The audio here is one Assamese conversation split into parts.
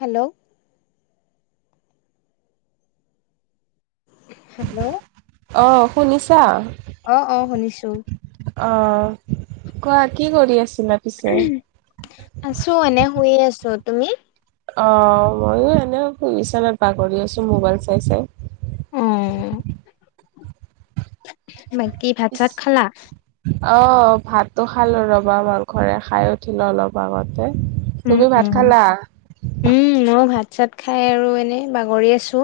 হেল্ল'? হেল্ল'। অ' শুনিছা? অ' অ' শুনিছো। অ' কোৱা, কি কৰি আছিলা পিছে? আছো এনে শুয়ে আছো তুমি? অ। মইও এনেই বিচনাত বাগৰি আছোঁ মোবাইল চাই চাই। অ বাকী ভাত চাত খালা আহ, ভাত তো খালো ৰবা মাংসৰে খাই উঠিলো অলপ আগত। উম তুমি ভাত উম খালা? উম মইও ভাত চাত খাই আৰু এনেই বাগৰি আছোঁ।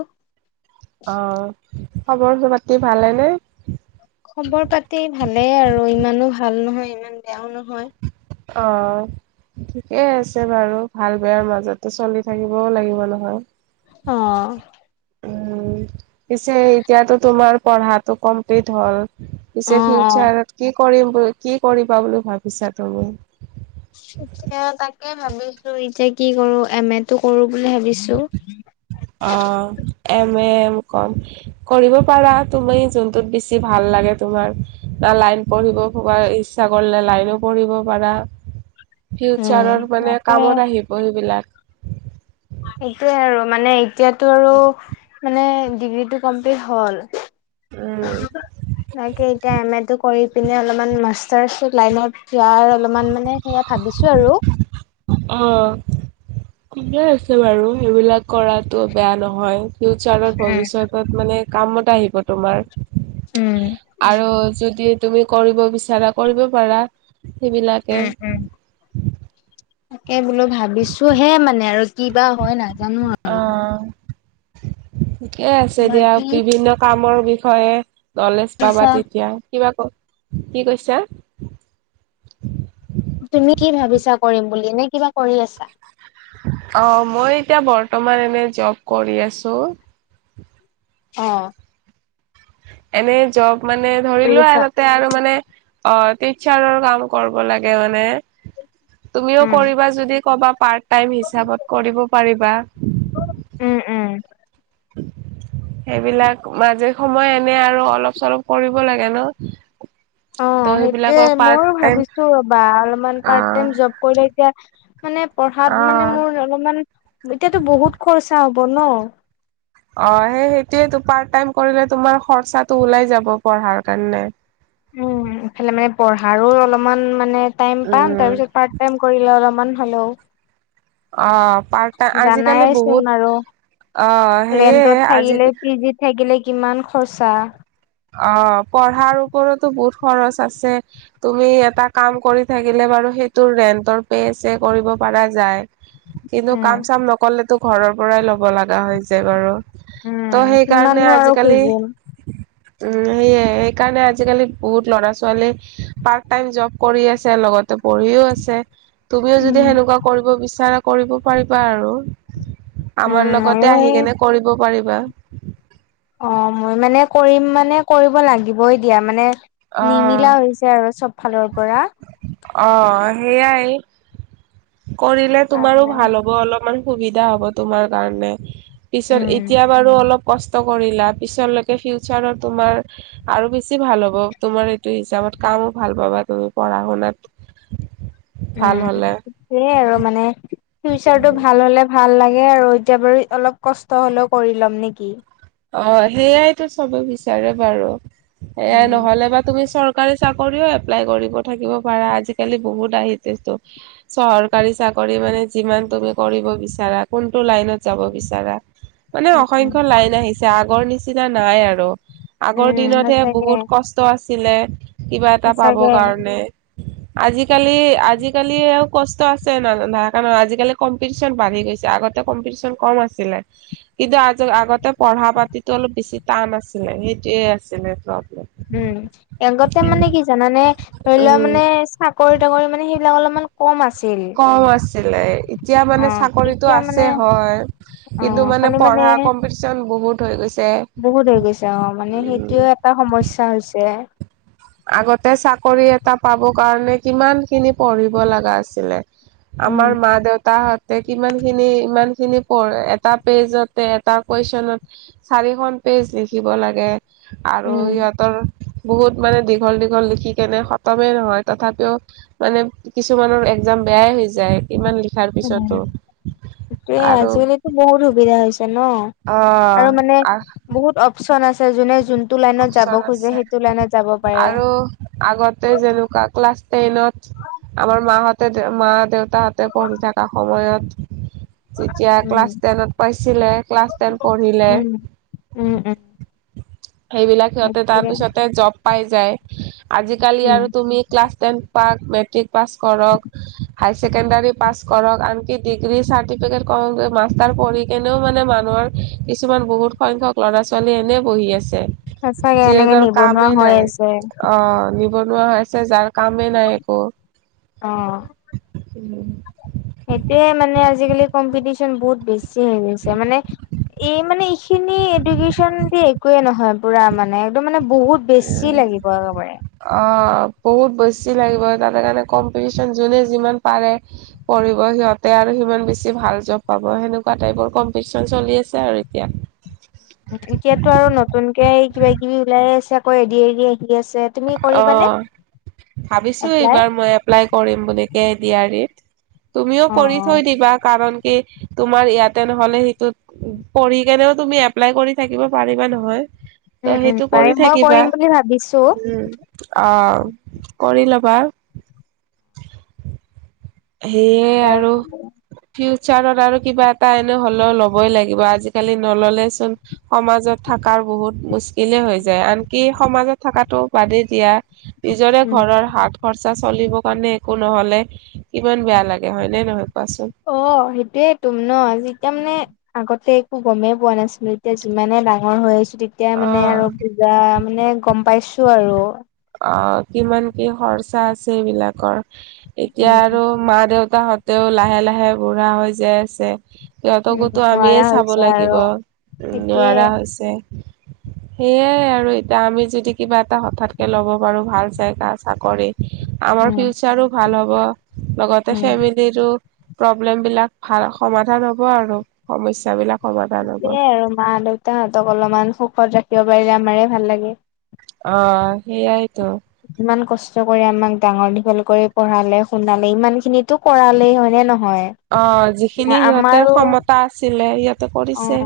অ'। খবৰ পাতি ভালেনে? খবৰ পাতি ভালেই আৰু, ইমানো ভাল নহয় ইমান বেয়াও নহয়। অ'। ঠিকেই আছে বাৰু। ভাল-বেয়াৰ মাজতে চলি থাকিবও লাগিব নহয়। অ'। উ, পিছে এতিয়াতো তোমাৰ পঢ়াটো কমপ্লিট হ'ল। অ পিছে অ ফিউচাৰত কি কৰিম বুলি, কি কৰিবা বুলি ভাবিছা তুমি? এতিয়া তাকে ভাবিছোঁ, এতিয়া কি কৰোঁ এম এ টো কৰোঁ বুলি ভাবিছোঁ। অ', এম এ কৰিব পাৰা, তুমি জোনটোত বেছি ভাল লাগে তোমাৰ। বা লাইন পঢ়িব ইচ্ছা কৰিলে লাইনো পঢ়িব পাৰা। হয়। ফিউচাৰৰ মানে কামত আহিব সেইবিলাক। সেইটোয়ে আৰু, মানে এতিয়াতো আৰু, মানে ডিগ্ৰীটো কমপ্লিট হল। উম। তাকে এতিয়া এম্ এ টো কৰি পিনে অলপমান মাষ্টাৰছ লাইনত যোৱাৰ অলপমান মানে সেয়া ভাবিছোঁ আৰু। অ। ঠিকে আছে বাৰু, সেইবিলাক কৰাতো বেয়া নহয়। ফিউচাৰত, উম, ভৱিষ্যতত মানে কামত আহিব তোমাৰ। উম। আৰু যদি তুমি কৰিব বিচাৰা, কৰিব পাৰা। সেইবিলাকে। উম, উম। তাকে বোলোঁ ভাবিছো হে মানে আৰু কিবা হয় নাজানো আৰু। অ'। ঠিকে আছে দিয়া। বাকী বিভিন্ন কামৰ বিষয়ে নলেজ পাবা ভাবিছা তেতিয়া। কিবা ক- কি কৈছা? তুমি কি ভাবিছা কৰিম বুলি। নে কিবা কৰি আছা? অ' মই এতিয়া বৰ্তমান এনে জব কৰি আছোঁ। অ। এনে জব মানে ধৰি কৰি লোৱা এ আছা তাতে আৰু মানে অ, টিচাৰৰ কাম কৰিব লাগে মানে। তুমিও উম, কৰিবা যদি কবা, পাৰ্ট টাইম হিচাপত কৰিব পাৰিবা। উম উম। [unintelligible] সেইবিলাক, মাজে সময়ে এনে আৰু অলপ চলপ কৰিব লাগে ন? অ ত সেইবিলাকৰ সেইটোয়ে, পাৰ্ট মইও টাইম ভাবিছো ৰবা। অলপমান অ পাৰ্ট টাইম জব কৰিলে এতিয়া মানে পঢ়াত মানে অ মোৰ অলপমান, এতিয়াতো বহুত খৰচা হ'ব ন। অ সেই সেইটোয়েইটো। পাৰ্ট টাইম কৰিলে তোমাৰ খৰচাটো ওলাই যাব পঢ়াৰ কাৰণে। উম। ইফালে মানে পঢ়াৰো অলপমান মানে টাইম পাম, উম তাৰপিছত পাৰ্ট টাইম কৰিলে অলপমান হ'লেও অ। পাৰ্ট টাইম আজিকালি জানাইচোন বহুত আৰু। অ সেয়ে ৰেন্টত আজি থাকিলে, পি জিত থাকিলে কিমান খৰ্চা। অ পঢ়াৰ ওপৰতৰতো বহুত খৰচ আছে। তুমি এটা কাম কৰি থাকিলে বাৰু সেইটো ৰেন্টৰ পে ছে কৰিব পৰা যায়। কিন্তু উম, কাম-চাম নকললেটো ঘৰৰ পৰাই ল'ব লগা হৈ যে বাৰু। ত' সেইকাৰণে কিমাননো আৰু আজি-কালি খুজিম। উম, সেয়ে সেইকাৰণে আজি-কালি বহুত ল'ৰা-ছোৱালী পাৰ্ট টাইম জব কৰি আছে লগত। পঢ়িও আছে। তুমিও উম, যদি সেনেকুৱা কৰিব বিচাৰা কৰিব পাৰিবা আৰু। উম, আমাৰ ময়ো লগতে আহি এই কেনে কৰিব পাৰিবা। অঁ, মই মানে, কৰিম মানে, কৰিব লাগিবই দিয়া? মানে অ নিমিলা হৈছে আৰু চব ফালৰ পৰা। অঁ, সেইয়াই, কৰিলে তোমাৰো কাৰণে ভাল হ'ব। অলপমান সুবিধা হ'ব তোমাৰ কাৰণে পিছত। উম, এতিয়া বাৰু অলপ কষ্‌ ট কৰিলা। পিছলৈকে ফিউচাৰত তোমাৰ আৰু বেছি ভাল হ'ব। তোমাৰ এইটো হিচাপত কামো ভাল পাবা। তুমি পঢ়া-শুনাত উম, সেয়াই আৰু মানে, ফিউচাৰটো ভাল হ'লে ভাল ভাল লাগে আৰু এতিয়া বাৰু অলপ কষ্ট হ'লেও কৰি ল'ম নেকি? অঁ, সেইয়াইটো চবে বিচাৰে বাৰু। সেইয়াই উম। নহ'লে বা তুমি চৰকাৰী চাক্‌ কৰিও এপ্লাই কৰিব থাকিব পাৰা। আজি-কালি বহুত আহিছেটো চৰকাৰী চাকৰি। মানে যিমান তুমি কৰিব বিচাৰা? কোনটো লাইনত যাব বিচাৰা? মানে, উম, উম, অসংখ্য লাইন আহিছে। আগৰ নিচিনা নাই আৰু। আগৰ উম, দিনতহে সঁচাকে বহুত কষ্ট আছিলে। কিবা এটা পাব সঁচাকে কাৰণে। আজি-কালি, আজি-কালি আৰু কষ্ট আছে ন' ন' থকাখানো। আজি-কালি কম্পিটিচন বাঢ়ি গৈছে। পিছে আগতে কম্পিটিচন কম আছিলে। পঢ়া -পাতিটো অলপ বেছি টান আছিলে। সেইটোৱে আছিলে ত'। উম, আগতে মানে কি জানানে? ধৰি লোৱা উম মানে, চাকৰি -তাকৰি মানে, সেই বিলাক অলমান কম আছ্‌ [unintelligible] কম আছিলে। ইত তিয়া মানে, অ', চাকৰিটো এতিয়া মানে আছে হ'য়। কিন্তু অ', মানে, খালি পঢ়া কম্পিটিচন বহুত হৈ গৈছে। বহুত হৈ গৈছে অঁ। মানে, উম সেইটোৱে এটা সমস্যা হৈছে। আগতে চাকৰি এটা পাব কাৰণে কিমান খিনি পঢ়িব লগা আছিলে? উম, আমাৰ মা দেউতা হঁত্‌- তে কিমান খিনি? ইমান খিনি পঢ়ে। এটা পেইজতে, এটা কুৱেশ্যনত চাৰিখন- পেইজ্‌ লিখিব লাগে আৰু উম, সিহঁতৰ বহুত মানে, দীঘল দীঘল লিখি কেনে খতমে নহয়। তথাপিও মানে, কিছুমানৰ এক্সাম বেয়াই হৈ যায়। ইমান লিখাৰ কোন পিছতো হ'য় সেয়া? আৰু আজি-কালিটো বহুত সুবিধা হৈছে ন'? অ আৰু মানে, আ বহুত অপ্‌চন আছে। যোনে যোনটো লাইনত যাব অপচন খোজে, আছে সেইটো লাইনত যা আৰু আগতে যেনেকুৱা ক্লাছ টেনত আমাৰ মা হঁত হেঁতে মা দেউতাহঁতে পঢ়ি থকা সময়ত- যেতিয়া উম, ক্লাছ টেনত পাইছিলে, ক্লাছ টেন পঢ়িলে উম, উম ওঁ। সেইবিলাক। সিহঁতে তাৰ পিছতে জব পাই যায়। আজি-কালি উম। আৰু তুমি ক্লাছ টেন পাক মে ট্ৰিক পাছ কৰক, হাই ছেকেণ্ডাৰী পাছ কৰক আনকি ডিগ্ৰী ৰ্চাটিফিকেট খনতে মাফ তাৰ পঢ়ি কেনেও মানে, মানুহৰ কিছুমান বহুত সংখ্যক ল'ৰা -ছোৱালী এনে বহি আছে ছে সঁচাকে যি এনেকে হেঁতৰ নিবনুৱা কামেই হৈ নাই। আছে অঁ নি বনোৱা হৈ আছে, যাৰ কামেই নাই একো। অঁ উম সেইটোৱে মানে, আজি-কালি কম্পিটিচন বহুত বেছি হৈ গৈছে। মানে এই মানে, এইখিনি এডুকেশ্যন দি একোৱে নহয়, পুৰা মানে, একদম মানে বহুত বেছি লাগিব আৰু একেবাৰে। বহুত বেছি লাগিব তাত সেইকাৰণে। কম্পিটিচন যোনে যিমান পাৰে, পঢ়িব সিহঁতে আৰু সিমান বেছি ভাল জব পাব। সেনেকুৱা টাইপৰ কম্পিটিচন চলি আছে আৰু এতিয়া। এতিয়াতো আৰু নতুনকে কিবা কিবি ওলাই আছে, আকৌ এ ডি আৰ ই আহি আছে। তুমি কৰিবানে অঁ, ভাৱিছোঁ এপ্লাই এইবাৰ মই এপ্লাই কৰিম বুলি এ ডি আৰ ইত্‌। তুমিও অ কৰি থৈ দিবা কাৰণ কি তোমাৰ ইয়াতে নহ'লে সেইটোত পঢ়ি কেনেও তুমি এপ্লাই কৰি থাকিব পাৰিবা নহয়। উম ত' উম সেইটো পাৰিম কৰি মই থাকিবা। কৰিম বুলি ভাবিছো উমঁ অঁহ কৰি লবা। সেয়ে আৰু কি- হাত'ত আৰু কিবা এটা এনেই হলেও ল'বই লাগিব আজিকালি নহলে চোন সমাজত থকাৰ- বহুত মুস্কিলে হৈ যায়। আনকি সমাজত থকাটো বাদেই দিয়া- নিজৰে উম ঘৰৰ হাত খৰচা চলিব কাৰণে একো নহ'লে কিমান বেয়া লাগে হয় নে নহয়। কোৱাচোন? অঁ সেইটোয়ে তো ন'। যেতিয়া মানে আগতে- গমেই পোৱা নাছিলো এতিয়া যিমানে ডাঙৰ হৈ আহিছোঁ যেতিয়া মানে আৰু অ', পূজা মানে- গম পাইছো আৰু। অঁ কিমান কি' খৰচা আছে এইবিলাকৰ এতিয়া উম আৰু মা, দেউতা- হতেও লাহে লাহে বুঢ়া হৈ যাই আছে। উম সিহঁতকো তো আমিয়ে নোৱাৰা চাব হৈছে আৰু লাগিব সেইটোয়ে নোৱাৰা হৈছে। সেয়াই আৰু এতিয়া আমি যদি কিবা এটা হঠাৎ কে ল'ব পাৰো ভাল চাই এটা চাকৰি। আমাৰ উম ফিউচাৰো ভাল হ'ব লগতে উম হাইবালিটো প্ৰব্লেম বিলাক ভাল সমাধান হ'ব আৰু সমস্যা বিলাক। সেইয়াই আৰু মা, দেউতা হ'তক অলপমান সুখত ৰাখিব পাৰিলে আমাৰ ভাল লাগে। অঁ সেইয়াই টো। ইমান কষ্ট কৰি আমাক ডাঙৰ দীঘল কৰি পঢ়ালে, শুনালে ইমান খিনিটো কৰালে হয় নে' নহয়। অঁ এতিয়া যিখিনি সিহঁতে আমাৰো ক্ষমতা আছিলে সিহঁতে অ কৰিছে।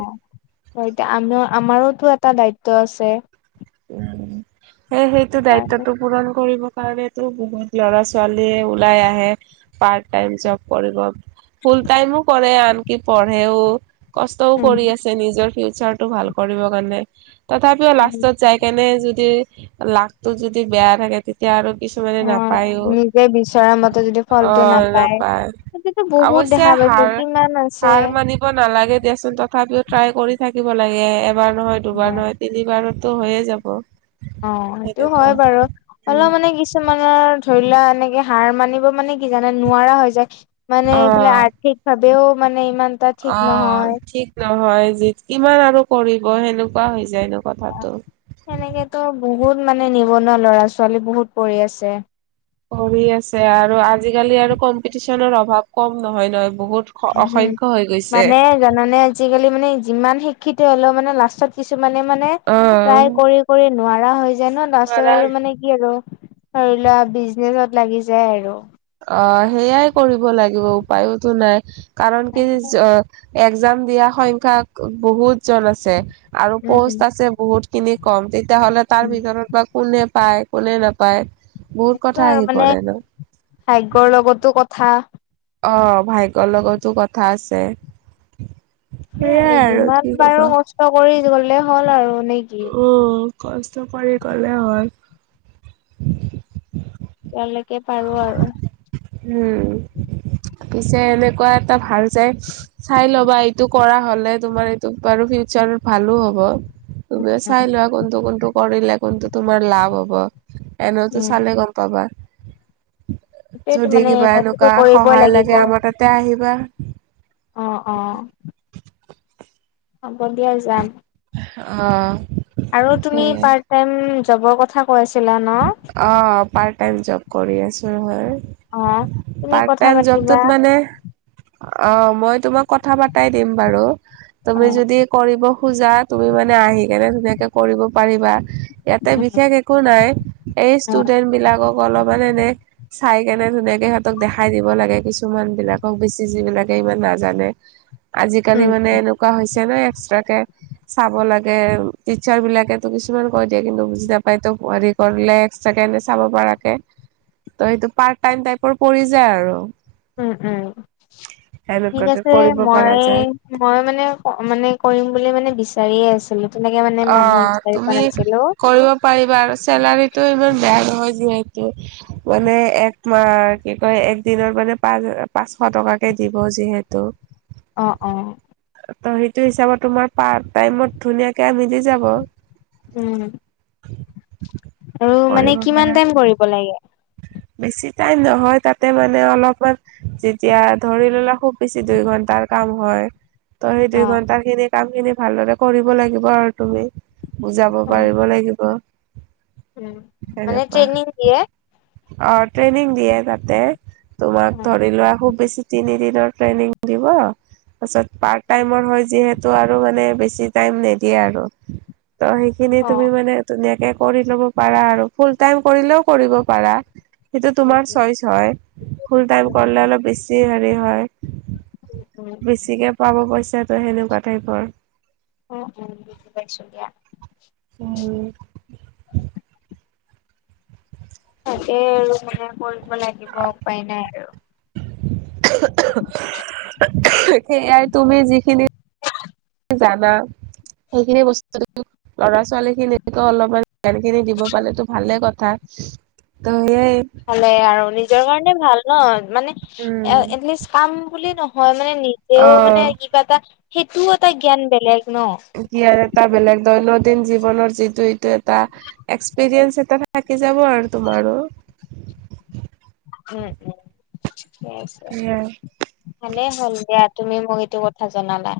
এতিয়া আমাৰো তো এটা দায়িত্ব আছে। সেই সেইটো সেইকাৰণে দায়িত্বটো পূৰণ কৰিব- কাৰণেটো বহুত লৰা-ছোৱালিয়ে ওলাই আহে পাৰ্ট টাইম জব কৰিব। ফুল টাইমো কৰে আনকি পঢ়েও। কষ্টও উম কৰি আছে নিজৰ ফিউচাৰ টো ভাল কৰিব কাৰণে তথাপিও উম লাষ্ট- যাই কেনি যদি লাখটো যদি বেয়া থাকে তেতিয়া আৰু- কিছুমানে অ নাপায়ো নিজে বিচৰা মতে যদি ফলটো অঁ নাপায়। সেইটোতো বহুত অৱশ্য দেখা পাইছো সাৰ কিমান আছে সাৰ মানিব নালাগে দিয়াচোন তথাপিও- ট্ৰাই কৰি থাকিব লাগে এবাৰ নহয় দুবাৰ নহয় তিনিবাৰতো হৈয়ে যাব। অঁ সেইটো সেনেকুৱা হয় বাৰু। উম অলপ মানে কিছুমানৰ- ধৰি লোৱা এনেকে হাৰ মানিব মানে কি জানে নোৱাৰা হৈ যায় মানে অ এইফালে আৰ্থিক ভাৱে- ও মানে ইমান এটা ঠিক নহয়। হয় দিয়া। কিমান আৰু কৰিব সেনেকুৱা হৈ যায় কথাটো। সেনেকেতো বহুত মানে নিবনুৱা ল'ৰা-ছোৱালী বহুত পঢ়ি আছে। পঢ়ি আছে আৰু আজিকালি আৰু কম্পিটিচনৰ অভাৱ কম নহয় নহয়। বহুত উমঁ হম। অসংখ্য হৈ গৈছে মানে জানানে আজিকালি মানে যিমান শিক্ষিত হলেও মানে লাষ্টত কিছু- মানে মানে অ ট্ৰাই কৰি কৰি নোৱাৰা হৈ যায় ন' তাৰপিছত নোৱাৰা আৰু মানে কি আৰু- ধৰি লোৱা বিজনেচত লাগি যায় আৰু। অঁ সেইয়াই কৰিব লাগিব উপায়টো নাই। কাৰণ কি- এক্জাম দিয়া সংখ্যা বহুত জন আছে আৰু উম, পষ্ট আছে বহুত খিনি- কম তেতিয়াা হ'লে তাৰ উম, ভিতৰত বা' কোনে পায়, কোনে নাপায়। বহুত সেইটো কথা আৰু আহি মানে পৰে ন'। ভাগ্যৰ লগতো কথা। অঁ ভাগ্যৰ লগতো কথা আছে। সেইয়াই আৰু। সেয়াই কি যিমান পাৰো কষ্ট কৰি গ'লে হ'ল আৰু। নে কি? অঁ কষ্ট কৰি গ'লে হয়। উমঁ। যেতিয়ালৈকে পাৰো আৰু। উম পিছে এনেকুৱা এটা ভাল যাই চাই ল'বা এইটো কৰা হ'লে তোমাৰ এইটো বাৰু ফিউচাৰ- ভালো হ'ব তুমিও চাই উম, লোৱা কোনটো কোনটো কৰিলে কোনটো তোমাৰ লাভ হ'ব। এনেওতো চালে গম পাবা সেইটোৱেটো যদি মানে কিবা সেইটোতো এনেকুৱা কৰিবই সহায় লাগিব। লাগে আমাৰ তাতে আহিবা। অ, অ। হব দিয়া যাম। অ। আৰু তুমি সেইয়াই পৰ্ত তায়াম জনৰ কথা কৈ আছিলা ন? অ, পাৰট টাইম জব কৰি আছো হয়। অ', তুমি পাৰ্ট কথা টাইম পাতিবা। জবটোত মানে অ, মই তোমাক কথা পাতাই দিম বাৰু তুমি অ', যদি কৰিব। খোজা। তুমি মানে আহি কেনে ধুনীয়াকে কৰিব পাৰিবা। ইয়াতে উম, বিশেষ একো নাই। এই উম, ষ্টুডেন্ট বিলাকক অলপমান এনে চাই কেনে ধুনীয়াকে সিহঁতক দেখাই দিব লাগে। কিছুমান বিলাকক বেচি যিবিলাকে ইমান নাজানে। আজিকালি উম, মানে এনেকুৱা হৈছে ন এক্সট্ৰাকে চাব লাগে টিচাৰ বিলাকে কিছুমান কৈ দিয়ে কিন্তু বুজি নাপায়তো। কৰিলে এক চাব পৰাকে ত সেইটো পাৰ্ট টাইম টাইপৰ পৰি যায় আৰু। উম, উম। ঠিক সেনেকুৱাকে আছে কৰিব পৰা মই যায় মই মানে মানে কৰিম বুলি মানে বিচাৰিয়ে আছিলো। তেনেকে মানে অ, মানুহ বিচাৰি পোৱা তুমি নাছিলো কৰিব পাৰিবা আৰু চেলাৰীটো ইমান বেয়া নহয় যিহেতু। মানে একমাহ কি কয় এক দিনত মানে পাঁচ পাঁচশ টকাকে দিব। যিহেতু। অ, অ। ত, সেইটো হিচাপত তোমাৰ পাৰ টাইমত ধুনীয়াকে মিলি যাব। উম আৰু মানে কৰিব কিমান পাৰা। টাইম কৰিব লাগে? বেছি টাইম নহয় তাতে মানে অলপমান যেতিয়া ধৰি ললে খুব বেছি দুই ঘণ্টা। তাৰ কাম হয়। ত, সেই অ দুই ঘণ্টা খিনি কাম খিনি ভালদৰে কৰিব লাগিব আৰু তুমি। বুজাব অ পাৰিব লাগিব। উম, মানে সেনেকুৱা। ট্ৰেইনিং দিয়ে। অ, ট্ৰেইনিং দিয়ে তাতে তোমাক অ ধৰি লোৱা খুব বেছি তিনি দিনৰ ট্ৰেইনিং দিব। তাৰছত পাৰ্ট টাইমৰ হয় যিহেতু আৰু মানে বেছি টাইম নিদিয়ে আৰু। ত, সেইখিনি অ তুমি মানে ধুনীয়াকে কৰি ল'ব পাৰা আৰু ফুল টাইম কৰিলেও কৰিব পাৰা। সেইটো উম তোমাৰ চইচ হয়, ফুল টাইম উম উম কৰিলে অলপ বেছি হেৰি হয়। উম বেছিকে পাব পইচাটো সেনেকুৱা টাইপৰ। অ, উ বাইছিয়া। উম, তাকেই আৰু মানে কৰিব লাগিব উপায় নাই আৰু। সেয়াই তুমি যিখিনি জানা? সেইখিনি বস্তু ল'ৰা-ছোৱালী খিনিকে অলপমান ধ্যান খিনি দিব পালো ভালে কথা। অ। ভালে আৰু নিজৰ কাৰণে ভাল ন মানে অ এটলিষ্ট কাম বুলি ন। মানে নিজেও মানে কিবা এটা সেইটোও এটা জ্ঞান বেলেগ ন কি এটা বেলেগ দৈনন্দিন জীৱনৰ যিটো এ, এক্সপিৰিয়েঞ্চ এটা থাকি যাব আৰু তোমাৰো। উম, সেয়াই উম হ'ল দিয়া তুমি মোক এইটো কথা জনালা।